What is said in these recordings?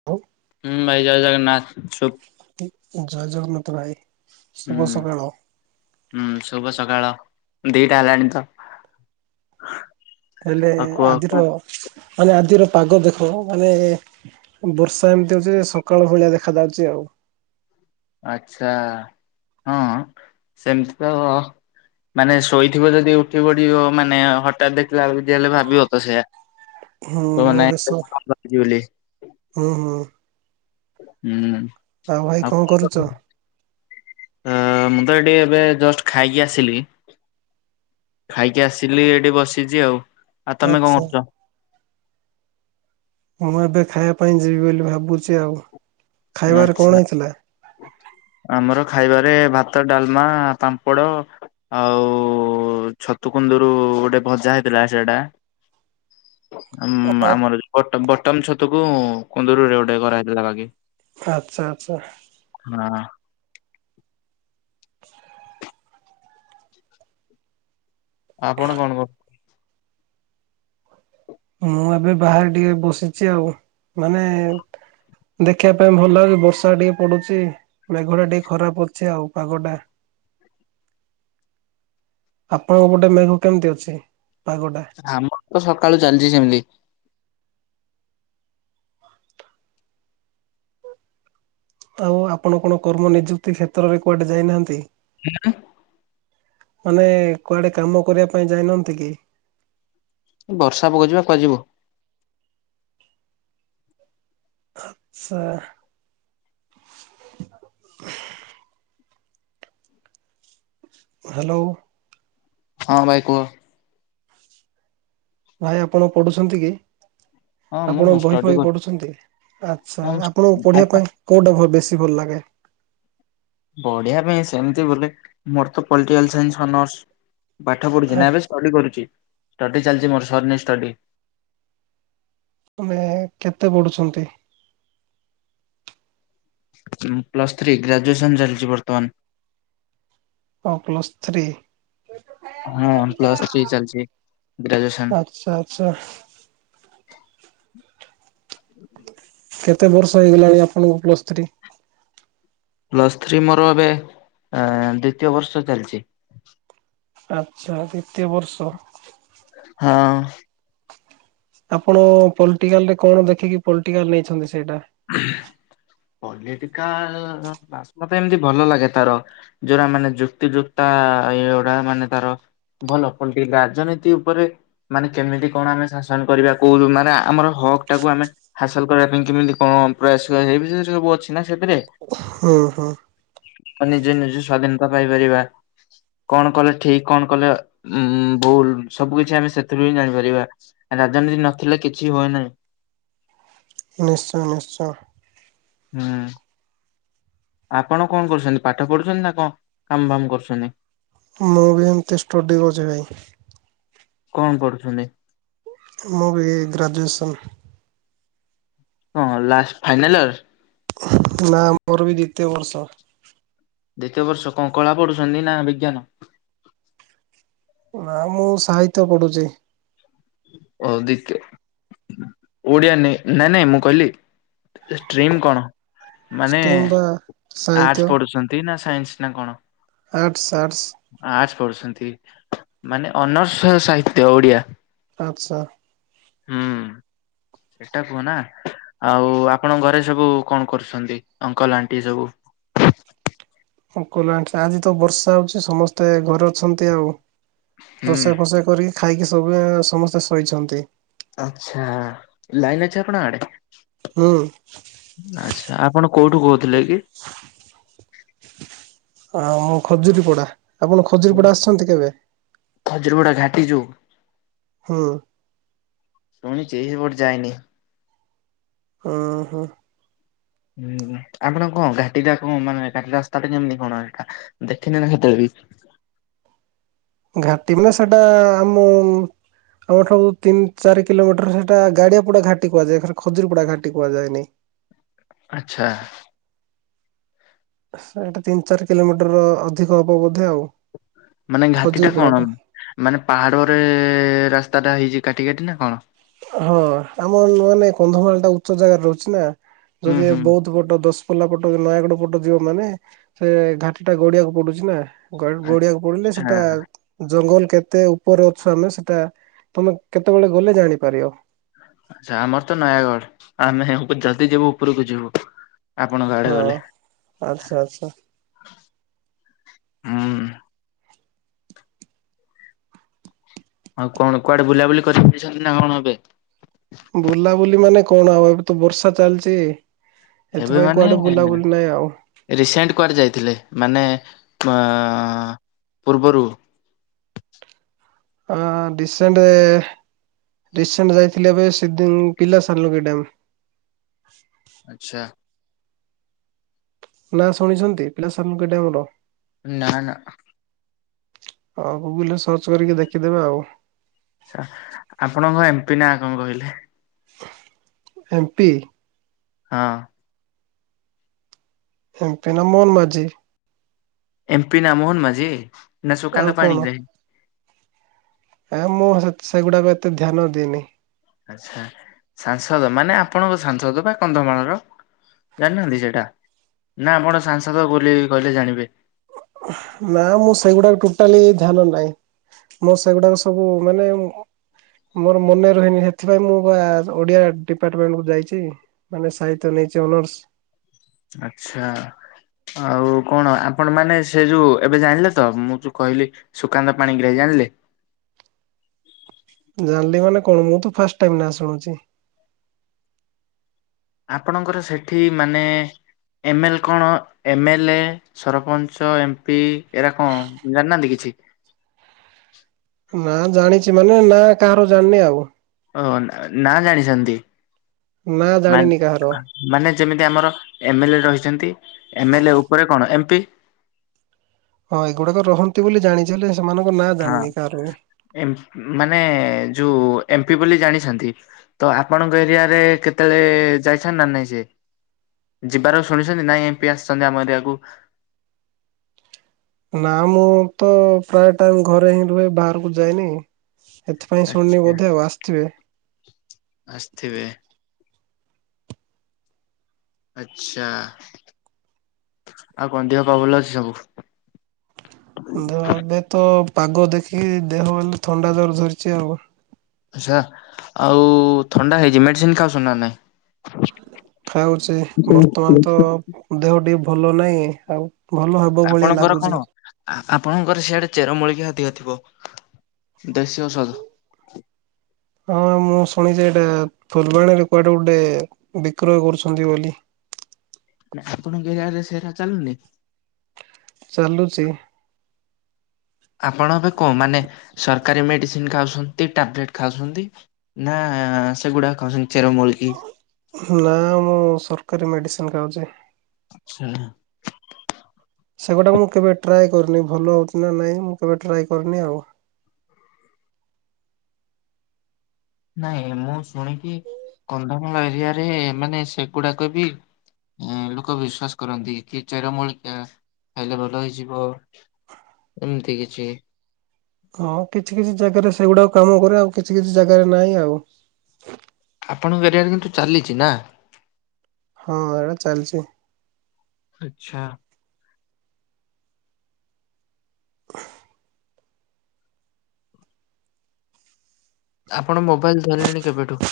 [unintelligible] ହୁଁ ଭାଇ ଜୟ ଜଗନ୍ନାଥ। ସୁ ଜୟ ଜଗନ୍ନାଥ ଭାଇ। ହୁଁ ଶୁଭ ସକାଳ ହୁଁ ଶୁଭ ସକାଳ ଦିଟା ହେଲାଣି ତ। ହେଲେ ଆଉ କୁହ କୁହ ଆଜିର ମାନେ ଆଜିର ପାଗ ଦେଖ ମାନେ ବର୍ଷା ଏମିତିଆ ଯେ ସକାଳ ଭଳିଆ ଦେଖା ଯାଉଚି ଆଉ। ଆଚ୍ଛା ହଁ ସେମିତି ତ ମାନେ ଶୋଇଥିବ ଯଦି ଉଠି ପଡିବ ମାନେ ହଠାତ୍ ଦେଖିଲା ବେଳକୁ ଯିଏ ହେଲେ ଭାବିବ ତ ସେଇଆ। ହୁଁ ମୁଁ ଏବେ ସ [unintelligible] ବୋଲି। ହୁଁ ହୁଁ। ହୁଁ ଆଉ ଭାଇ ଆ କଣ କରୁଛ? ହୁଁ ମୁଁ ତ ଏଠି ଏବେ ଜଷ୍ଟ ଖାଇକି ଆସିଲି। ଖାଇକି ଆସିଲି ଏଠି ବସିଛି ଆଉ ଆଉ ତମେ ଆଚ୍ଛା। କଣ କରୁଛ? ମୁଁ ଏବେ ଖାଇବା ପାଇଁ ଯିବି ବୋଲି ଭାବୁଛି ଆଉ ଖାଇବାରେ ଆଚ୍ଛା। କଣ ହେଇଥିଲା? ଆମର ଖାଇବାରେ ଭାତ ଡାଲମା ପାମ୍ପଡ ଆଉ ଛତୁ କୁନ୍ଦୁରୁ ଗୋଟେ ଭଜା ହେଇଥିଲା ସେଟା ଆମର ବଟମ ଛତକୁ କୁନ୍ଦରୁ ରେ ଗୋଟେ କରାହେଇଥିଲା ବାକି ଆ ସା ଆ ସା ହଁ। [inaudible] ଆପଣ କଣ କରୁ ମୁଁ ଏବେ ବାହାରେ ଟିକେ ବସିଛି ଆଉ ମାନେ ଦେଖିବା ପାଇଁ ଭଲ ଲେ ବର୍ଷା ଟିକେ ପଡୁଛି ମେଘ ଟା ଟିକେ ଖରାପ ଅଛି ଆଉ ପାଗ ଟା। ଆପଣଙ୍କ ଗୋଟେ ମେଘ କେମିତି ଅଛି ପାଗଟା। ଆମର ତ ସକାଳୁ ଚାଲିଛି ସେମିତି ଆଉ ଆପଣ କଣ କର୍ମ ନିଯୁକ୍ତି କ୍ଷେତ୍ରରେ କୁଆଡେ ଯାଇନାହାନ୍ତି। ହଁ। ମାନେ କୁଆଡେ କାମ କରିବା ପାଇଁ ଯାଇନାହାନ୍ତି କି? ବର୍ଷା ପକ ଯିବା କୁହାଯିବ। ଆଚ୍ଛା। [inaudible] ହାଲୋ। ହଁ ଭାଇ କୁହ। ଭାଇ ଆପଣ ପଢୁଛନ୍ତି କି? ହଁ ମୁଁ ଆପଣ ମୁଁ ବହି ଷ୍ଟଡି ବହି କରୁଛି ପଢୁଛନ୍ତି ଆଚ୍ଛା ହଁ ମୁଁ ଆପଣଙ୍କୁ ପଢିବା ଆଚ୍ଛା ପାଇଁ କୋଉଟା ବେଶୀ ଭଲ ଲାଗେ? ବଢଆ ପାଇଁ ସେମିତି ବୋଲେ ମୋର ତ ପଲିଟିକାଲ ସାଇନ୍ସର୍ସ ପାଠ ଆ ପଢୁଛି ନା ଏବେ ଷ୍ଟ କରୁଛିଷ୍ଟଡି ଚାଲିଛି ମୋର ସରନଁ ଷ୍ଟଡି ମାନେ କେତେ ପଢୁଛନ୍ତି? ମୁଁ ପ୍ଲସ ଥ୍ରୀ ଗ୍ରାଜୁଏସନ ଚାଲିଛି ବର୍ତ୍ତମାନ। ଓ ପ୍ଲସ୍ ଥ୍ରୀ ହଁ ୱ ପ୍ଲସ ଥ୍ରୀ ଚାଲିଛି ଗ୍ରାଜୁଏସନ। ଆଚ୍ଛା ଆଚ୍ଛା। କେତେ ବର୍ଷ ହେଇଗଲାଣି ଆପଣଙ୍କୁ ପ୍ଲସ୍ ଥ୍ରୀ? ପ୍ଲସ୍ ଥ୍ରୀ ମୋର ଏବେ ଦ୍ଵିତୀୟ ବର୍ଷ ଚାଲିଛି। ଆଚ୍ଛା ଦ୍ୱିତୀୟ ବର୍ଷ। ହଁ। ଆପଣ ପଲିଟିକାଲ ରେ କଣ ଦେଖିକି ପଲିଟିକାଲ ନେଇଛନ୍ତି ସେଇଟା ପଲିଟିକାଲ ବାସ ମତେ ଏମତି ଭଲ ଲାଗେ ତାର ଯୋଉଟା ମାନେ ଯୁକ୍ତି ଯୁକ୍ତାଗଡା ମାନେ ତାର। ଭଲ କଣ ଟିକେ ରାଜନୀତି ଉପରେ ମାନେ କେମିତି କଣ ଆମେ ଶାସନ କରିବା କହୁ ମାନେ ଆମର ହକ୍ ଟାକୁ ଆମେ ହାସଲ କରିବା ପାଇଁ କେମିତି କଣ ପ୍ରୟାସ ସେଇ ବିଷୟରେ ସବୁ ଅଛି ନା ସେଥିରେ ହୁଁ ହୁଁ ତ ନିଜେ ନିଜେ ସ୍ଵାଧୀନତା ପାଇପାରିବା। କଣ କଲେ ଠିକ କଣ କଲେ ଉ ଭୁଲ ସବୁ କିଛି ଆମେ ସେଥିରୁ ହିଁ ଜାଣିପାରିବା। ରାଜନୀତି ନଥିଲେ କିଛି ହୁଏ ନାହିଁ। ନିଶ୍ଚୟ ନିଶ୍ଚୟ। ହୁଁ। ଆପଣ କଣ କରୁଛନ୍ତି ପାଠ ପଢୁଛନ୍ତି ନା କଣ କାମ ବାମ କରୁଛନ୍ତି। ମୁଁ ବି ଏମିତି ଷ୍ଟୁଡ଼ି ଅଛି ଭାଇ। କଣ କରୁଛନ୍ତି? ମୁଁ ବି ଏଇ ଗ୍ରାଜୁଏସନ୍। ହଁ ଲାଷ୍ଟ ଫାଇନାଲ ଇଅର? ନା ମୋର ବି ଦ୍ବିତୀୟ ବର୍ଷ। ଦ୍ୱିତୀୟ ବର୍ଷ କଣ କଳା ପଢୁଛନ୍ତି ନା ବିଜ୍ଞାନ? ନା ମୁଁ ସାହିତ୍ୟ ପଢୁଛି। ଓ ଦ୍ବିତ୍ ଓଡ଼ିଆ ନେ-ନାଇଁ ନାଇଁ ମୁଁ କହିଲି ଷ୍ଟ୍ରିମ କଣ? ମାନେ ଷ୍ଟ୍ରିମ୍ ବା ସାହିତ୍ୟ ଆର୍ଟସ ପଢୁଛନ୍ତି ନା ସାଇନ୍ସ୍ ନା କଣ? Arts arts. ଆର୍ଟସ୍ ପଢୁଛନ୍ତି ମାନେ ଅନର୍ସ ସାହିତ୍ୟ ଓଡ଼ିଆ। ଆଚ୍ଛା। ସେଇଟା କୁହନା ଆଉ ଆପଣଙ୍କ ଘରେ ସବୁ କଣ କରୁଛନ୍ତି ଅଙ୍କଲ, ଆଣ୍ଟି ସବୁ? ହୁଁ ଖୋଲା ଅଛି ଆଜି ତ ବର୍ଷା ହଉଛି ସମସ୍ତେ ଘରେ ଅଛନ୍ତି ଆଉ। ହୁଁ ରୋଷେଇ ଫୋଷେଇ କରିକି ଖାଇକି ସବୁ ଏଁ ସମସ୍ତେ ଶୋଇଛନ୍ତି। ଆଚ୍ଛା ଲାଇନ୍ ଅଛି ଆପଣଙ୍କ ଆଡେ? ହୁଁ ଆଚ୍ଛା ଆପଣ କୋଉଠୁ କହୁଥିଲେ କି? ଆମ ଖଜୁରୀପଡା। ଆପଣ ଖଜୁରୀପଡା ଆସିଛନ୍ତି କେବେ? ଖଜୁରୀପଡା ଘାଟି ଯୋଉ? ହୁଁ। ଶୁଣିଚି ବଟ ଯାଏନି। ହୁଁ ହୁଁ। ହୁଁ ଆପଣ କଣ ଘାଟି ଟା କଣ ମାନେ ଘାଟି ରାସ୍ତା ଟା ଯେମିତି କଣ ଏଇଟା ଦେଖିନ ନା କେତେବେଳେ ବି? ଘାଟି ରାସ୍ତାଟା ଆମ ଆମ ଠାରୁ ତିନ୍ ଚାରି କିଲୋମିଟର ସେଇଟା ଗାଡିଆ ପଡା ଘାଟି କୁହାଯାଏ [unintelligible] ଖଜୁରୀପଡା ଘାଟି କୁହାଯାଏନି। ଆଚ୍ଛା। ସେଇଟା ତିନି ଚାରି କିଲୋମିଟର ର ଅଧିକ ହବ ବୋଧେ ଆଉ। ମାନେ ଘାଟି ଟା କଣ? ଖଜୁରୀପଡାଠୁ ମାନେ ପାହାଡରେ ରାସ୍ତା ଟା ହେଇଚି କାଟି କାଟି ନା କଣ? ହଁ ଆମ ନୂଆ ନାଇଁ କନ୍ଧମାଳ ଟା ଉଚ୍ଚ ଜାଗାରେ ରହୁଚି ନା ହୁଁ ଯଦି ହୁଁ ବୌଦ୍ ପଟ ଦଶପଲ୍ଲା ପଟେ ନୟାଗଡ ପଟେ ଯିବ ମାନେ ସେ ଘାଟି ଟା ଗଡିଆକୁ ପଡୁଛି ନା। ଗା-ଗଡିଆକୁ ପଡିଲେ ଆଚ୍ଛା ସେଟା ଜଙ୍ଗଲ କେତେ ଉପରେ ଅଛୁ ଆମେ ସେଟା ତମେ କେତେବେଳେ ଗଲେ ଜାଣିପାରିବ। ଆଚ୍ଛା ଆମର ତ ନୟାଗଡ ଆମେ ଯଦି ଯିବୁ ଉପୁରୁକୁ ଯିବୁ। ଆପଣଙ୍କ ଆଡେ ହଁ ଗଲେ। ଆଚ୍ଛା ଆଚ୍ଛା। ହୁଁ। ଆଉ କଣ କୁଆଡେ ବୁଲା ବୁଲି କରି ଯାଇଛନ୍ତି ନା କଣ ଏବେ? ବୁଲା ବୁଲି ମାନେ କଣ ଆଉ ଏବେ ତ ବର୍ଷା ଚାଲଚି। ଏବେ ଏଥିପାଇଁ ମାନେ କୁଆଡେ ବୁଲା ବୁଲି ନାଇଁ ଆଉ। ରିସେଣ୍ଟ କୁଆଡେ ଯାଇଥିଲେ ମାନେ ଅଁ ପୂର୍ବରୁ? ଅ ଡିସେଣ୍ଟ ରିସେଣ୍ଟ ଯାଇଥିଲି ଏବେ ସିଦି ଉଁ ପିଲା ସାଲୁକି ଡ୍ୟାମ୍। ଆଚ୍ଛା। ନାଁ ଶୁଣିଛନ୍ତି ପିଲା ସାଲୁକେ ଡ୍ୟାମ ର? ନା ନା। ଅ ଗୁଗୁଲ୍ ରେ ସର୍ଚ୍ଚ କରିକି ଦେଖିଦେବେ ଆଉ। ଆଚ୍ଛା ଆପଣଙ୍କ ଏମ୍ ପି ନାଁ କଣ କହିଲେ? M P? ହଁ। ଏମପି ନା ମୋହନ ମାଝି। ଏମ୍ପି ନା ମୋହନ ମାଝି ନା ଆଉ ସୁକନ୍ତ କଣ ପାଣିଗ୍ରାହି। ଏ ମୁଁ ସେଗୁଡାକୁ ଏତେ ଧ୍ୟାନ ଦିନି। ଆଚ୍ଛା ସାଂସଦ ମାନେ ଆପଣଙ୍କ ସାଂସଦ ବା କନ୍ଧମାଳର। ଜାଣିନାହାନ୍ତି ସେଇଟା ନା ଆପଣ ସାଂସଦ ବୋଲି କହିଲେ ଜାଣିବେ। ନା ମୁଁ ସେଇଗୁଡାକ ଟୋଟାଲି ଧ୍ୟାନ ନାହିଁ। ମୋ ସେଗୁଡାକ ସବୁ ମାନେ ମୋର ମନେ ରହିନି ସେଥିପାଇଁ ମୁଁ ବା ଓଡିଆ ଡିପାର୍ଟମେଣ୍ଟ କ ଯାଇଛି। ମାନେ ସହିତ୍ୟ ନେଇଛି ଅନର୍ସ ଆଚଛା। ଆଉ କଣ ଆପଣ ମାନେ ସେ ଯୋଉ ଏବେ ଜାଣିଲେ ତ ମୁଁ ଯୋଉ କହିଲି ସୁକାନ୍ତ ପାଣିଗ୍ରାହ ଜାଣିଲେ? ଜାଣିଲି ମାନେ କଣ ମୁଁ ତୁ ଫାଷ୍ଟ ଟାଇମ ନା ଶୁଣୁଛି। ଆପଣଙ୍କର ସେଠି ମାନେ ଏମଏଲ କଣ ଏମଏଲଏ ସରପଞ୍ଚ ଏମ ପି ଏରା କଣ ଜାଣିନାହାନ୍ତି କିଛି? ନା ଜାଣିଛି ମାନେ ନା କାହାର ଜାଣିନି ଆଉ। ଓ ନା ଜାଣିଛନ୍ତି ନା ଜାଣିନି କାହାର। ମାନେ ଯେମିତି ଆମର ଏମଏଲ ଏ ରହିଛନ୍ତି ଏମଏଲ ଏ ଉପରେ କଣ ଏମ ପି ହଁ ଏଗୁଡାକ ରହନ୍ତି ବୋଲି ଜାଣିଛି ହେ ସେମାନଙ୍କ ନାଁ ହଁ ଜାଣିନି କାହାର ମାନେ ଯୋଉ ଏମପି ବୋଲି ଜାଣିଛନ୍ତି ତ ଆପଣଙ୍କ ଏରିଆରେ କେତେବେଳେ ଯାଇଛ ନା ନାଇଁ ସେ ଯିବାର ଶୁଣିଛନ୍ତି ନାଇଁ ଏମିତି ଆସିଛନ୍ତି ଆମ ଏରିଆକୁ ନା ମୁଁ ତ ପ୍ରାୟ ଟାଇମ ଘରେ ହିଁ ରୁହେ ବାହାରକୁ ଯାଇନି ଏଥିପାଇଁ ଶୁଣିନି ଆଚ୍ଛା। ବୋଧେ ଆଉ ଆସିଥିବେ। ଆସିଥିବେ। ଆଛା ଆଉ କଣ ଦେହ ପା ଭଲ ଅଛି ସବୁ? ଦେହ ଏବେ ତ ପାଗ ଦେଖି ଦେହ ହେଲେ ଥଣ୍ଡା ଜର ଧରିଛି ଆଉ। ଆଛା ଆଉ ଥଣ୍ଡା ହେଇଛି ମେଡିସିନ ଖାଉସୁ ନା ନାଇଁ ଖାଉଛି ବର୍ତ୍ତମାନ ତ ଦେହ ଟିକେ ଭଲ ନାହିଁ ଆଉ ଭଲ ହବ ଭଳିଆ ଆପଣଙ୍କ ଘର ଲାଗୁଛି। କଣ ଆପଣଙ୍କର ସିଆଡେ ଚେରମୂଳିକିାଦିହ ଥିବ ଦେଶୀ ଔଷଧ ହଁ ମୁଁ ଶୁଣିଛି ଏଇଟା ଫୁଲବାଣୀରେ କୁଆଡେ ଗୋଟେ ବିକ୍ରୟ କରୁଛନ୍ତି ବୋଲି ନା ଆପଣଙ୍କ ଏରିଆରେ ସେରାା ଚାଲୁନି ଚାଲୁଛି ଆପଣ ଏବେ କଣ ମାନେ ସରକାରୀ ମେଡିସିନ ଖାଉଛନ୍ତି ଟବଲେଟ ଖାଉଛନ୍ତି ନା ସେଗୁଡ଼ା କ ଚର ମୂଲ କିି ନା ମୁଁ ସରକାରୀ ମେଡିସିନ ଖାଉଛି ଆଛା ସେଗୁଡାକ ମୁଁ କେବେ ଟ୍ରାଏ କରୁନି ଭଲ ହଉଛି ନା ନାଇଁ ମୁଁ କେବେ ଟ୍ରାଏ କରିୁନି ଆଉ ନାଇଁ ମୁଁ ଶୁଣିକି କନ୍ଧମାଳ ଏରିଆ ରେ ମାନେ ସେଗୁଡାକ ବିି ଲୋକ ବିଶ୍ଵାସ କରନ୍ତି କି ଚେର ମୂଳିକା ଖାଇଲେ ଭଲ ହେଇଯିବ ଏମିତି କିଛି ହଁ କିଛି କିଛି ଜାଗାରେ ସେଗୁଡାକ କାମ କରେ ଆଉ କିଛି କିଛି ଜାଗାରେ ନାହିଁ ଆଉ ଆପଣଙ୍କ ଏରିଆଡ଼ କିନ୍ତୁ ଚାଲିଛି ନା ହଁ ଏଇଟା ଚାଲିଛି ଆଚଛା ଆପଣ ମୋବାଇଲ ଧରିଲେଣି କେବେଠୁ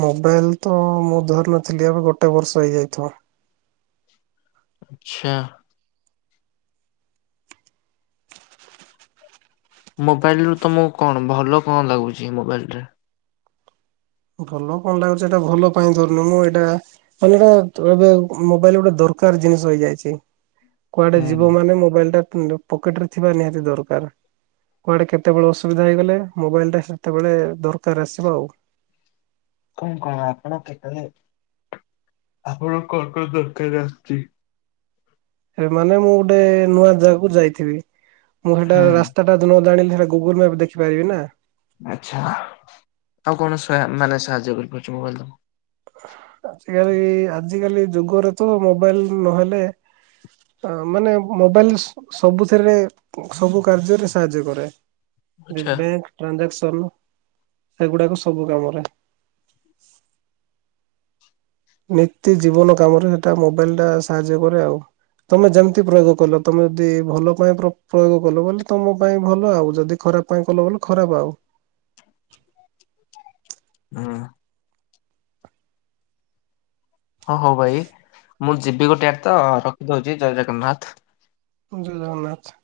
ମୋବାଇଲ ତ ମୁଁ ଧରିନଥିଲି ଏବେ ଗୋଟେ ବର୍ଷ ହେଇଯାଇଥିବ ଆଛା ମୋବାଇଲ ରୁ ତମକୁ କଣ ଭଲ କଣ ଲାଗୁଛି ମୋବାଇଲ ରେ? ଭଲ କଣ ଲାଗୁଚି ଏଟା ଭଲ ପାଇଁ ଝରଣମ ଏଟା। [unintelligible] ଏବେ ମୋବାଇଲ ଗୋଟେ ଦରକାର ଜିନିଷ ହେଇଯାଇଛି। କୁଆଡେ ହୁଁ ଯିବ ମାନେ ମୋବାଇଲ ଟା ପକେଟ ରେ ଥିବା ନିହାତି ଦରକାର। କୁଆଡ଼େ କେତେବେଳେ ଅସୁବିଧା ହେଇଗଲେ ମୋବାଇଲଟା ସେତେବେଳେ ଦରକାର ଆସିବ ଆଉ। କଣ କଣ ଆପଣ କେତଳେ ଆପଣ କଣ କଣ ଦରକାର ରେ ଆସୁଚି? ମାନେ ମୁଁ ଗୋଟେ ନୂଆ ଜାଗାକୁ ଯାଇଥିବି ମୁଁ ସେଟା ହୁଁ ରାସ୍ତା ହଟାତ୍ ନ ଜଣିଲେ ସେଟା ଗୁଗୁଲ ମ୍ୟାପ ଦେଖିପାରିବି ନା। ଆଛା ଆଉ କଣ ସୋୟା ମାନେ ସାହାର୍ଯ୍ୟ କରିପାରୁଚି ମୋବାଇଲ ତମ ଆଜିକାଲି ଆଜିକାଲି ଯୁଗରେ ତ ମୋବାଇଲ ନହେଲେ ଅ ମାନେ ମୋବାଇଲ ସ ସବୁଥିରେ ସବୁ କାର୍ଯ୍ୟରେ ସାହାର୍ଯ୍ୟ କରେ। ଆଚ୍ଛା ବି-ବ୍ୟାଙ୍କ ଟ୍ରାଞ୍ଜାକ୍ସନ ସେଗୁଡାକ ସବୁ କାମରେ। ନିତ୍ୟ ଜୀବନ କାମରେ ସେଟା ମୋବାଇଲ ଟା ସାହାଯ୍ୟ କରେ ଆଉ। ତମେ ଯେମିତି ପ୍ରୟୋଗ କଲ ତମେ ଯଦି ଭଲ ପାଇଁ ପ୍ର-ପ୍ରୟୋଗ କଲ ଭଲ ତମ ପାଇଁ ଭଲ ଆଉ ଯଦି ଖରାପ ପାଇଁ କଲ ବଲ ଖରାପ ଆଉ। ହଁ। ହଁ ହଉ ଭାଇ ମୁଁ ଯିବି ଗୋଟେ ଆଟ୍ ତ ରଖିଦଉଚି ଜୟ ଜଗନ୍ନାଥ। ଜୟ ଜଗନ୍ନାଥ।